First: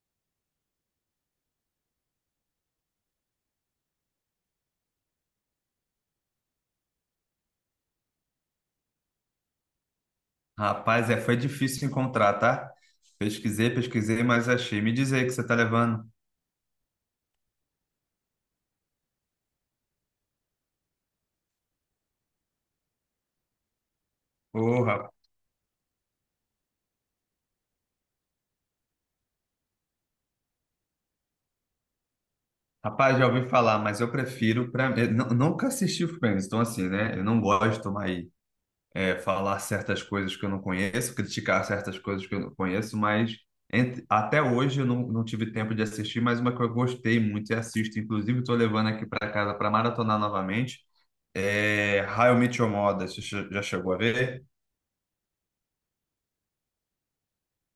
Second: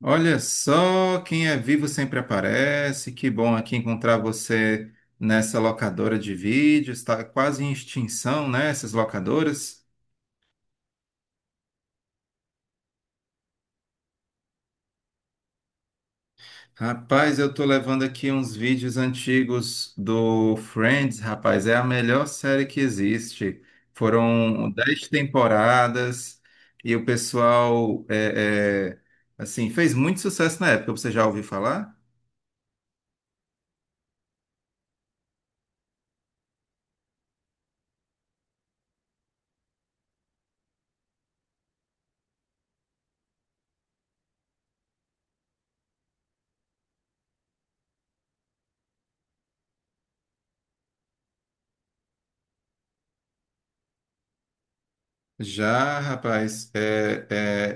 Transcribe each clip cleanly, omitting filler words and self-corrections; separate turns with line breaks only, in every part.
Olha só, quem é vivo sempre aparece. Que bom aqui encontrar você nessa locadora de vídeos. Está quase em extinção, né? Essas locadoras.
Rapaz, foi difícil encontrar, tá? Pesquisei, pesquisei, mas achei. Me diz aí o que você tá levando.
Rapaz, eu tô levando aqui uns vídeos antigos do Friends, rapaz. É a melhor série que existe. Foram
Ô,
dez temporadas e o pessoal, assim, fez muito sucesso na época. Você já ouviu falar?
rapaz, já ouvi falar, mas eu prefiro para nunca assisti o Friends, então assim, né? Eu não gosto mais falar certas coisas que eu não conheço, criticar certas coisas que eu não conheço, mas até hoje eu não tive tempo de assistir, mas uma que eu gostei muito e assisto, inclusive estou levando aqui para casa para maratonar novamente. É How I Met Your Mother, você já chegou a ver?
Já, rapaz,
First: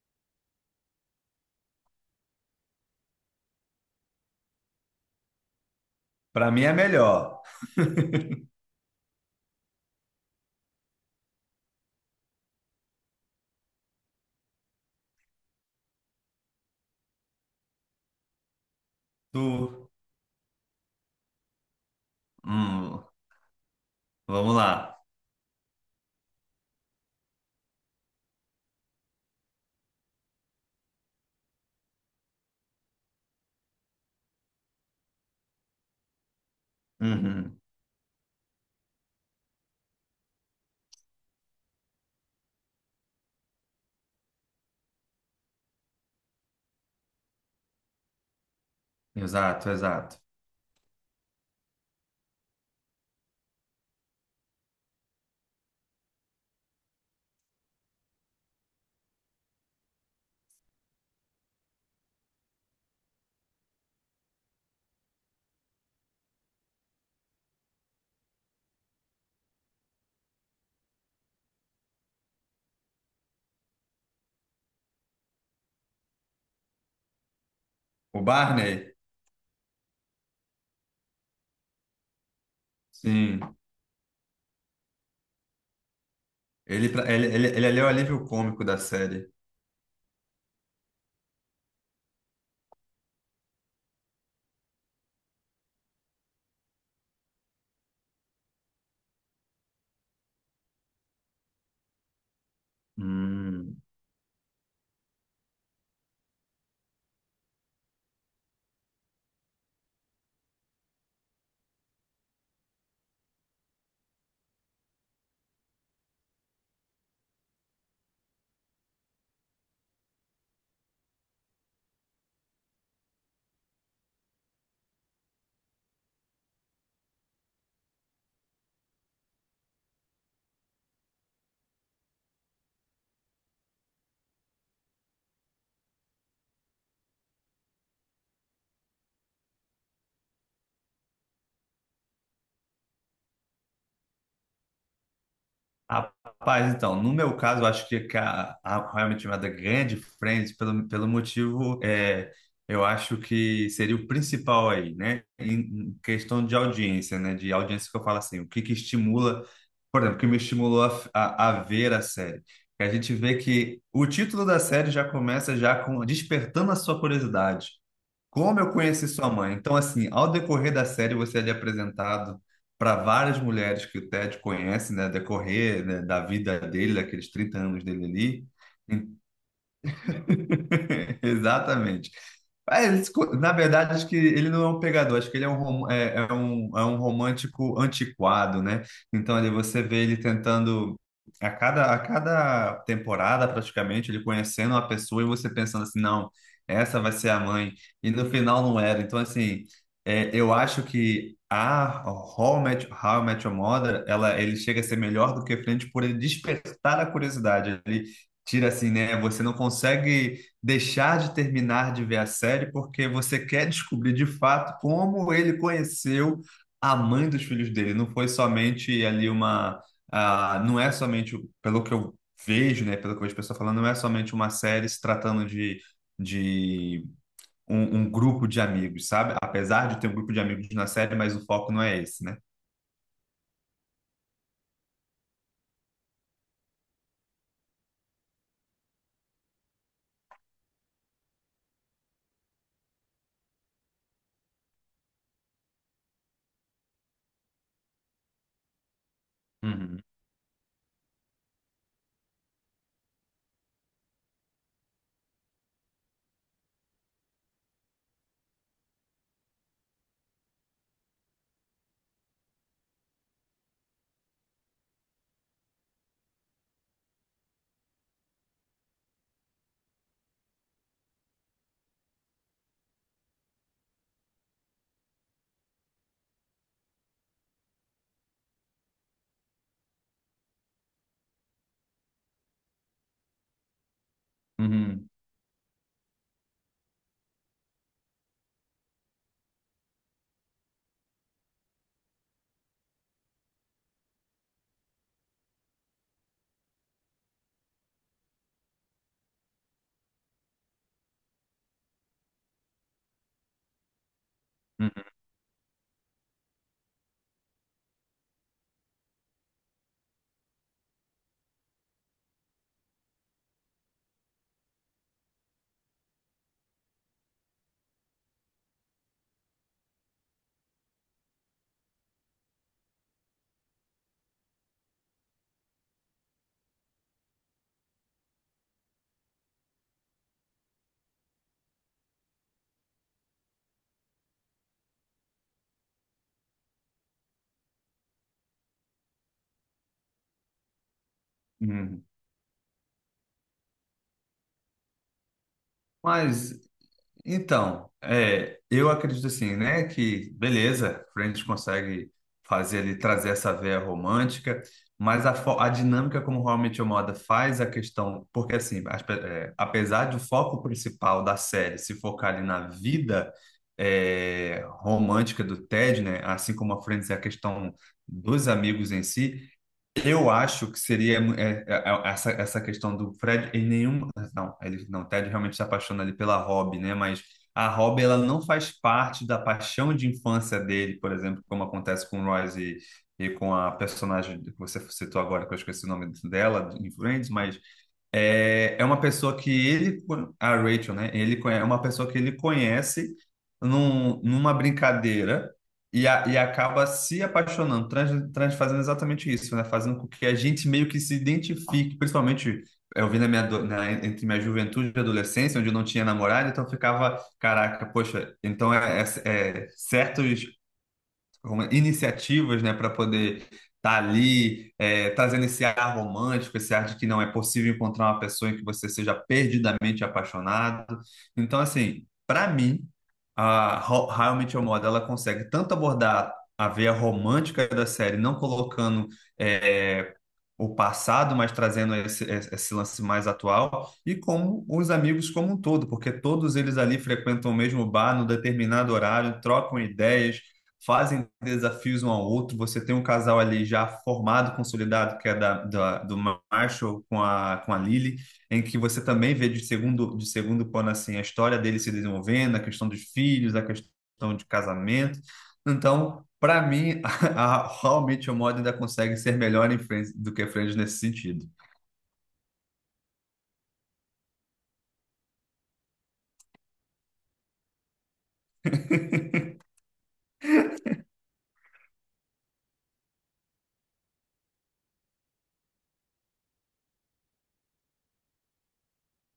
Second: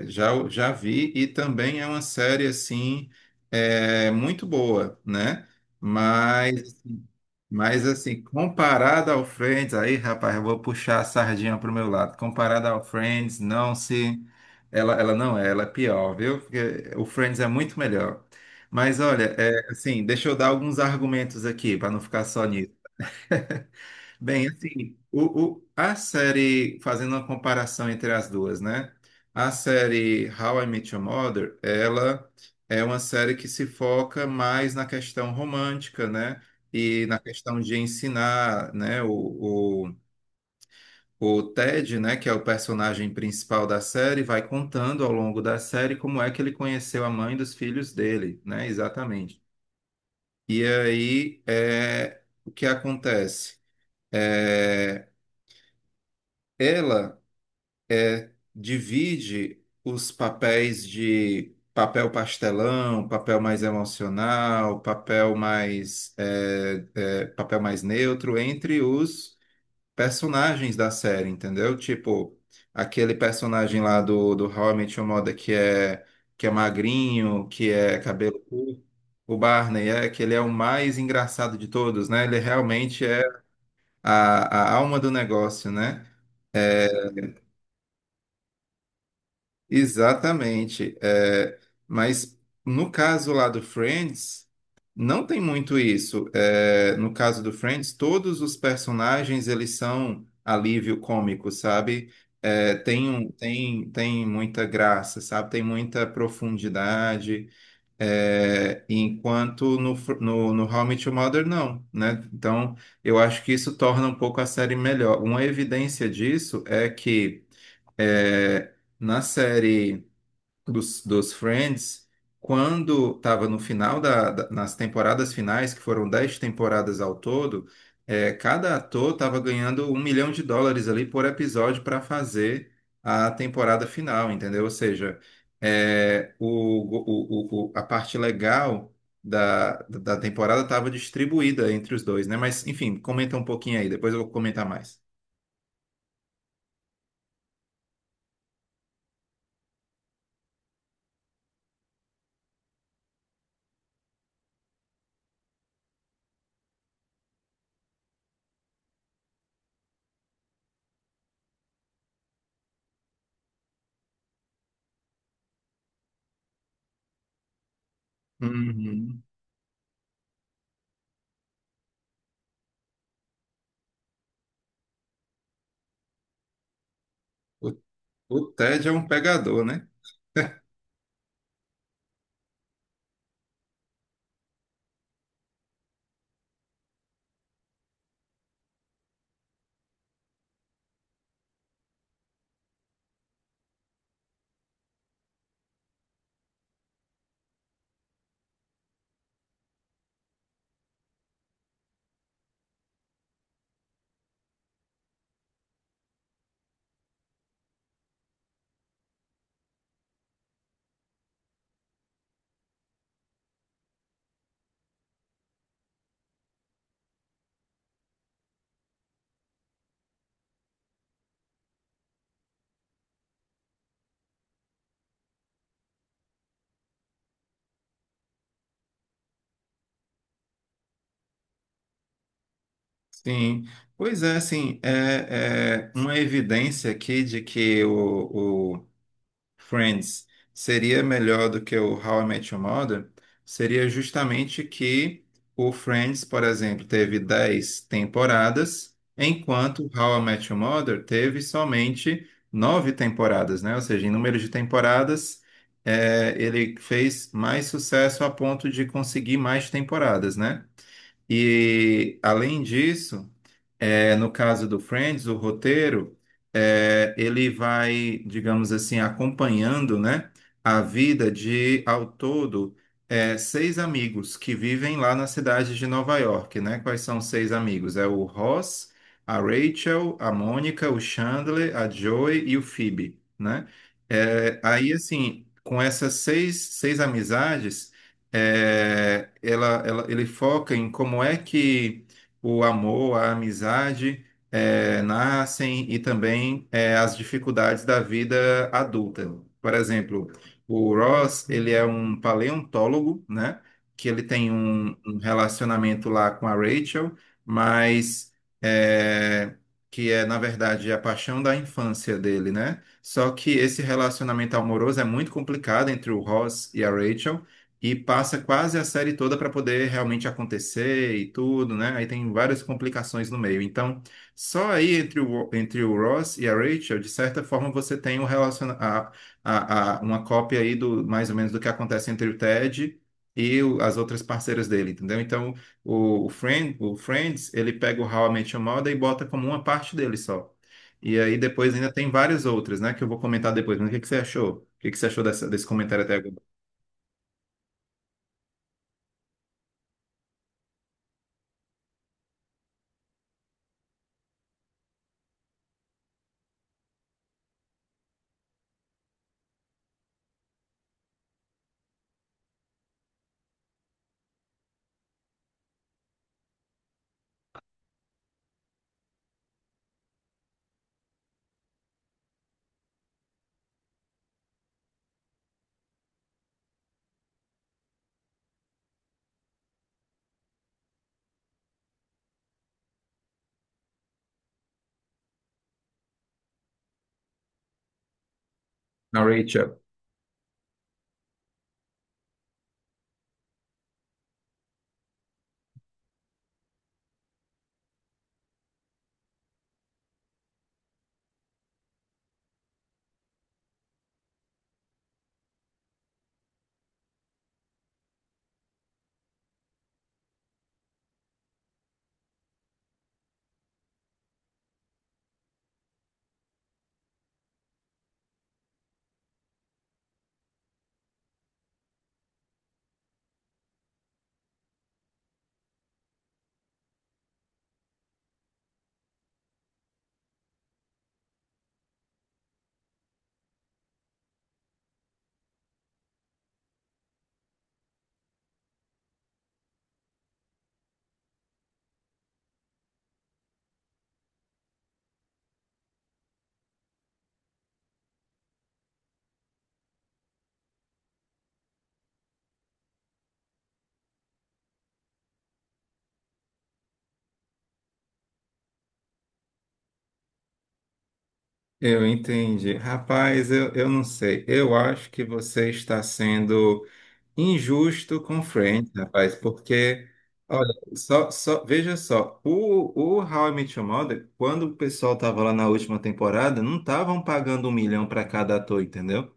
já vi e também é uma série assim muito boa, né?
Para mim é
Mas,
melhor.
mas assim, comparada ao Friends, aí, rapaz, eu vou puxar a sardinha pro meu lado. Comparada ao Friends, não se, ela não é, ela é pior, viu? Porque o Friends é muito melhor. Mas olha,
Tu
assim, deixa eu dar alguns argumentos aqui para não ficar só nisso.
Hum.
Bem,
Vamos
assim,
lá.
a série, fazendo uma comparação entre as duas, né? A série How I Met Your Mother, ela é uma série que se foca mais na questão romântica, né? E na questão
Uhum.
de ensinar, né? O Ted, né? Que é o personagem principal da série, vai contando ao longo da série como é que ele conheceu a mãe dos filhos dele, né? Exatamente.
Exato, exato.
E aí, o que acontece? É, ela é, divide os papéis de papel pastelão, papel mais emocional, papel mais papel mais neutro entre os personagens da série, entendeu? Tipo, aquele personagem lá do How I Met Your Mother que é magrinho, que é
O
cabelo curto.
Barney,
O Barney é que ele é o mais engraçado de todos, né? Ele realmente é
sim.
a alma do negócio, né?
Ele, pra- ele é o alívio cômico da série.
Exatamente. Mas no caso lá do Friends, não tem muito isso. É, no caso do Friends, todos os personagens eles são alívio cômico, sabe?
Hum.
Tem muita graça, sabe? Tem muita profundidade. Enquanto no, no How I Met Your Mother, não, né? Então, eu acho que isso torna um pouco a série melhor. Uma evidência disso é que é, na série dos Friends, quando estava no final nas temporadas finais, que foram 10 temporadas ao todo, cada ator estava ganhando US$ 1 milhão ali por episódio para fazer a temporada final, entendeu? Ou seja, a parte legal da temporada estava distribuída entre os dois, né? Mas, enfim, comenta um pouquinho aí, depois eu vou comentar mais.
Rapaz, então, no meu caso, eu acho que a How I Met Your Mother ganha de Friends pelo motivo, eu acho que seria o principal aí, né? Em questão de audiência, né? De audiência que eu falo assim, o que que estimula, por exemplo, o que me estimulou a ver a série. Que a gente vê que o título da série já começa já com despertando a sua curiosidade. Como eu conheci
Uhum.
sua mãe? Então, assim, ao decorrer da série, você é ali apresentado para várias mulheres que o Ted conhece, né? Decorrer, né, da vida dele, daqueles 30
O,
anos dele ali.
o Ted é um pegador, né?
Exatamente. Ah, ele na verdade, acho que ele não é um pegador, acho que ele é um romântico antiquado, né? Então, ali você vê ele tentando, a cada temporada, praticamente, ele conhecendo uma pessoa e você pensando assim, não, essa vai ser a mãe. E no final não era. Então, assim, eu acho que a How I Met Your Mother, ela, ele chega a ser melhor do que Friends por ele despertar a curiosidade. Ele tira assim, né? Você não consegue deixar de terminar de ver a série porque você quer descobrir de fato como ele conheceu a mãe dos filhos dele. Não foi somente ali uma. Ah, não é somente, pelo que eu vejo, né, pelo que eu vejo o pessoal falando, não é somente uma série se tratando de um grupo de amigos, sabe? Apesar de ter um grupo de amigos na série, mas o foco não é esse, né?
Sim, pois é, assim, é uma evidência aqui de que o Friends seria melhor do que o How I Met Your Mother, seria justamente que o Friends, por exemplo, teve 10 temporadas, enquanto o
Uhum,
How I Met Your Mother teve somente 9 temporadas, né? Ou seja, em número de temporadas, ele fez mais sucesso a ponto de conseguir mais temporadas, né? E, além disso. É, no caso do Friends, o roteiro, ele vai, digamos assim, acompanhando, né, a vida de, ao todo, seis amigos que vivem lá na cidade de Nova York, né? Quais são os seis amigos? É o Ross, a Rachel, a Mônica, o Chandler, a Joey e o Phoebe, né? Aí,
uhum,
assim, com essas seis amizades, ele foca em como é que o amor, a amizade nascem e também as dificuldades da vida adulta. Por exemplo, o Ross, ele é um paleontólogo, né? Que ele tem
uhum.
um relacionamento lá com a Rachel, mas eh, que é, na verdade, a paixão da infância dele, né? Só que esse relacionamento amoroso é muito complicado entre o Ross e a Rachel, e passa quase a série toda para poder realmente acontecer e tudo, né? Aí tem várias complicações no meio. Então, só aí entre entre o Ross e a Rachel, de certa forma, você tem um relaciona uma cópia aí do mais ou menos do que acontece entre o Ted as outras parceiras dele, entendeu? Então, o Friends, ele pega o How I Met Your Mother e bota como uma parte dele só. E aí depois ainda
Uhum.
tem várias outras, né? Que eu vou comentar depois. Mas o que que você achou? O que que você achou desse comentário até agora?
Mas então, eu acredito assim, né, que beleza, Friends consegue fazer ali, trazer essa veia romântica, mas a dinâmica como How I Met Your Mother faz a questão, porque assim, apesar de o foco principal da série se focar ali na vida romântica do Ted, né, assim como a Friends é a questão dos amigos em si, eu acho que seria essa questão do Fred em nenhum. Não, ele não, o Ted realmente se apaixona ali pela Rob, né? Mas a Rob ela não faz parte da paixão de infância dele, por exemplo, como acontece com o Royce e com a personagem que você citou agora, que eu esqueci o nome dela, em Friends, mas é uma
Na
pessoa que
Rachel.
ele, a Rachel, né? Ele é uma pessoa que ele conhece numa brincadeira e acaba se apaixonando, fazendo exatamente isso, né? Fazendo com que a gente meio que se identifique, principalmente eu vi na minha, entre minha juventude e adolescência, onde eu não tinha namorado, então eu ficava, caraca, poxa, então certos com iniciativas, né, para poder estar ali, trazendo esse ar romântico, esse ar de que não é possível encontrar uma pessoa em que você seja perdidamente apaixonado. Então, assim, para mim, a How I Met Your Mother, ela consegue tanto abordar a veia romântica da série, não colocando é, o passado, mas trazendo esse lance mais atual, e como os amigos como um todo, porque todos eles ali frequentam o mesmo bar no determinado horário, trocam ideias, fazem desafios um ao outro. Você tem um casal ali já formado, consolidado, que é do Marshall com a Lily, em que você também vê de segundo plano assim, a história dele se desenvolvendo, a questão dos filhos, a questão de casamento. Então, para mim, a How I Met Your Mother ainda consegue ser melhor em Friends do que Friends nesse sentido.
Eu entendi. Rapaz, eu não sei. Eu acho que você está sendo injusto com o Friends, rapaz, porque, olha, só, veja só, o How I Met Your Mother, quando o pessoal estava lá na última temporada, não estavam pagando 1 milhão para cada ator, entendeu?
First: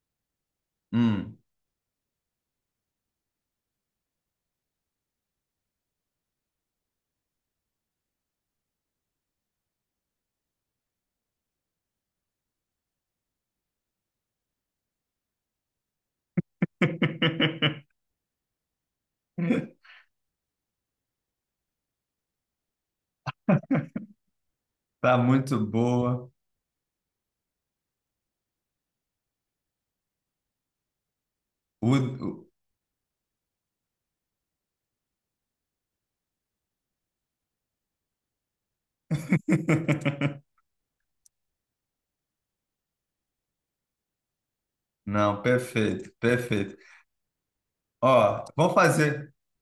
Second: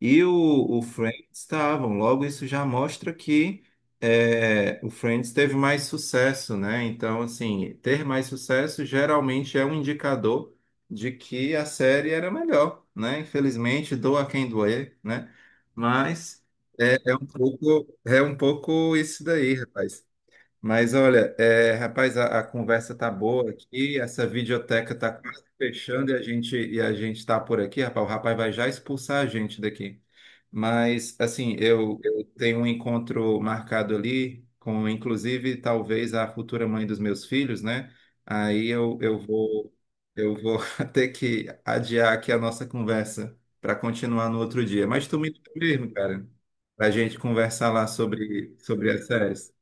E o Friends
Hum.
estavam. Logo, isso já mostra que o Friends teve mais sucesso, né? Então, assim, ter mais sucesso geralmente é um indicador de que a série era melhor, né? Infelizmente, doa quem doer, né? Mas é um pouco isso daí, rapaz. Mas olha, rapaz, a conversa tá boa aqui, essa videoteca tá
Tá
quase
muito
fechando e a
boa.
gente e a gente tá por aqui, rapaz, o rapaz vai já expulsar a gente daqui. Mas assim,
O-
eu
o-
tenho um encontro marcado ali com, inclusive, talvez a futura mãe dos meus filhos, né? Aí eu vou eu vou ter que adiar aqui a nossa conversa para continuar no outro dia. Mas tu me
Não,
liga mesmo,
perfeito,
cara,
perfeito.
para a gente conversar lá
Ó, vamos
sobre as
fazer.
séries.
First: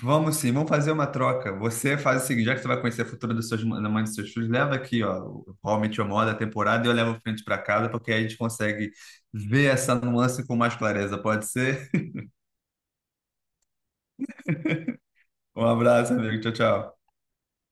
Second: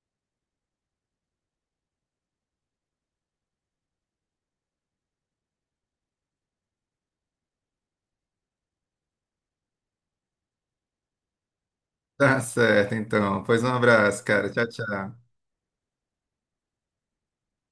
Vamos sim, vamos fazer uma troca. Você faz o seguinte, já que você vai conhecer a futura das suas, da mãe dos seus filhos, leva aqui, ó, o How I Met Your Mother, a temporada, e eu levo o Friends para casa, porque aí a gente consegue ver essa nuance com mais clareza. Pode ser?
Tá certo, então. Pois um abraço, cara. Tchau, tchau.
Um abraço, amigo. Tchau, tchau.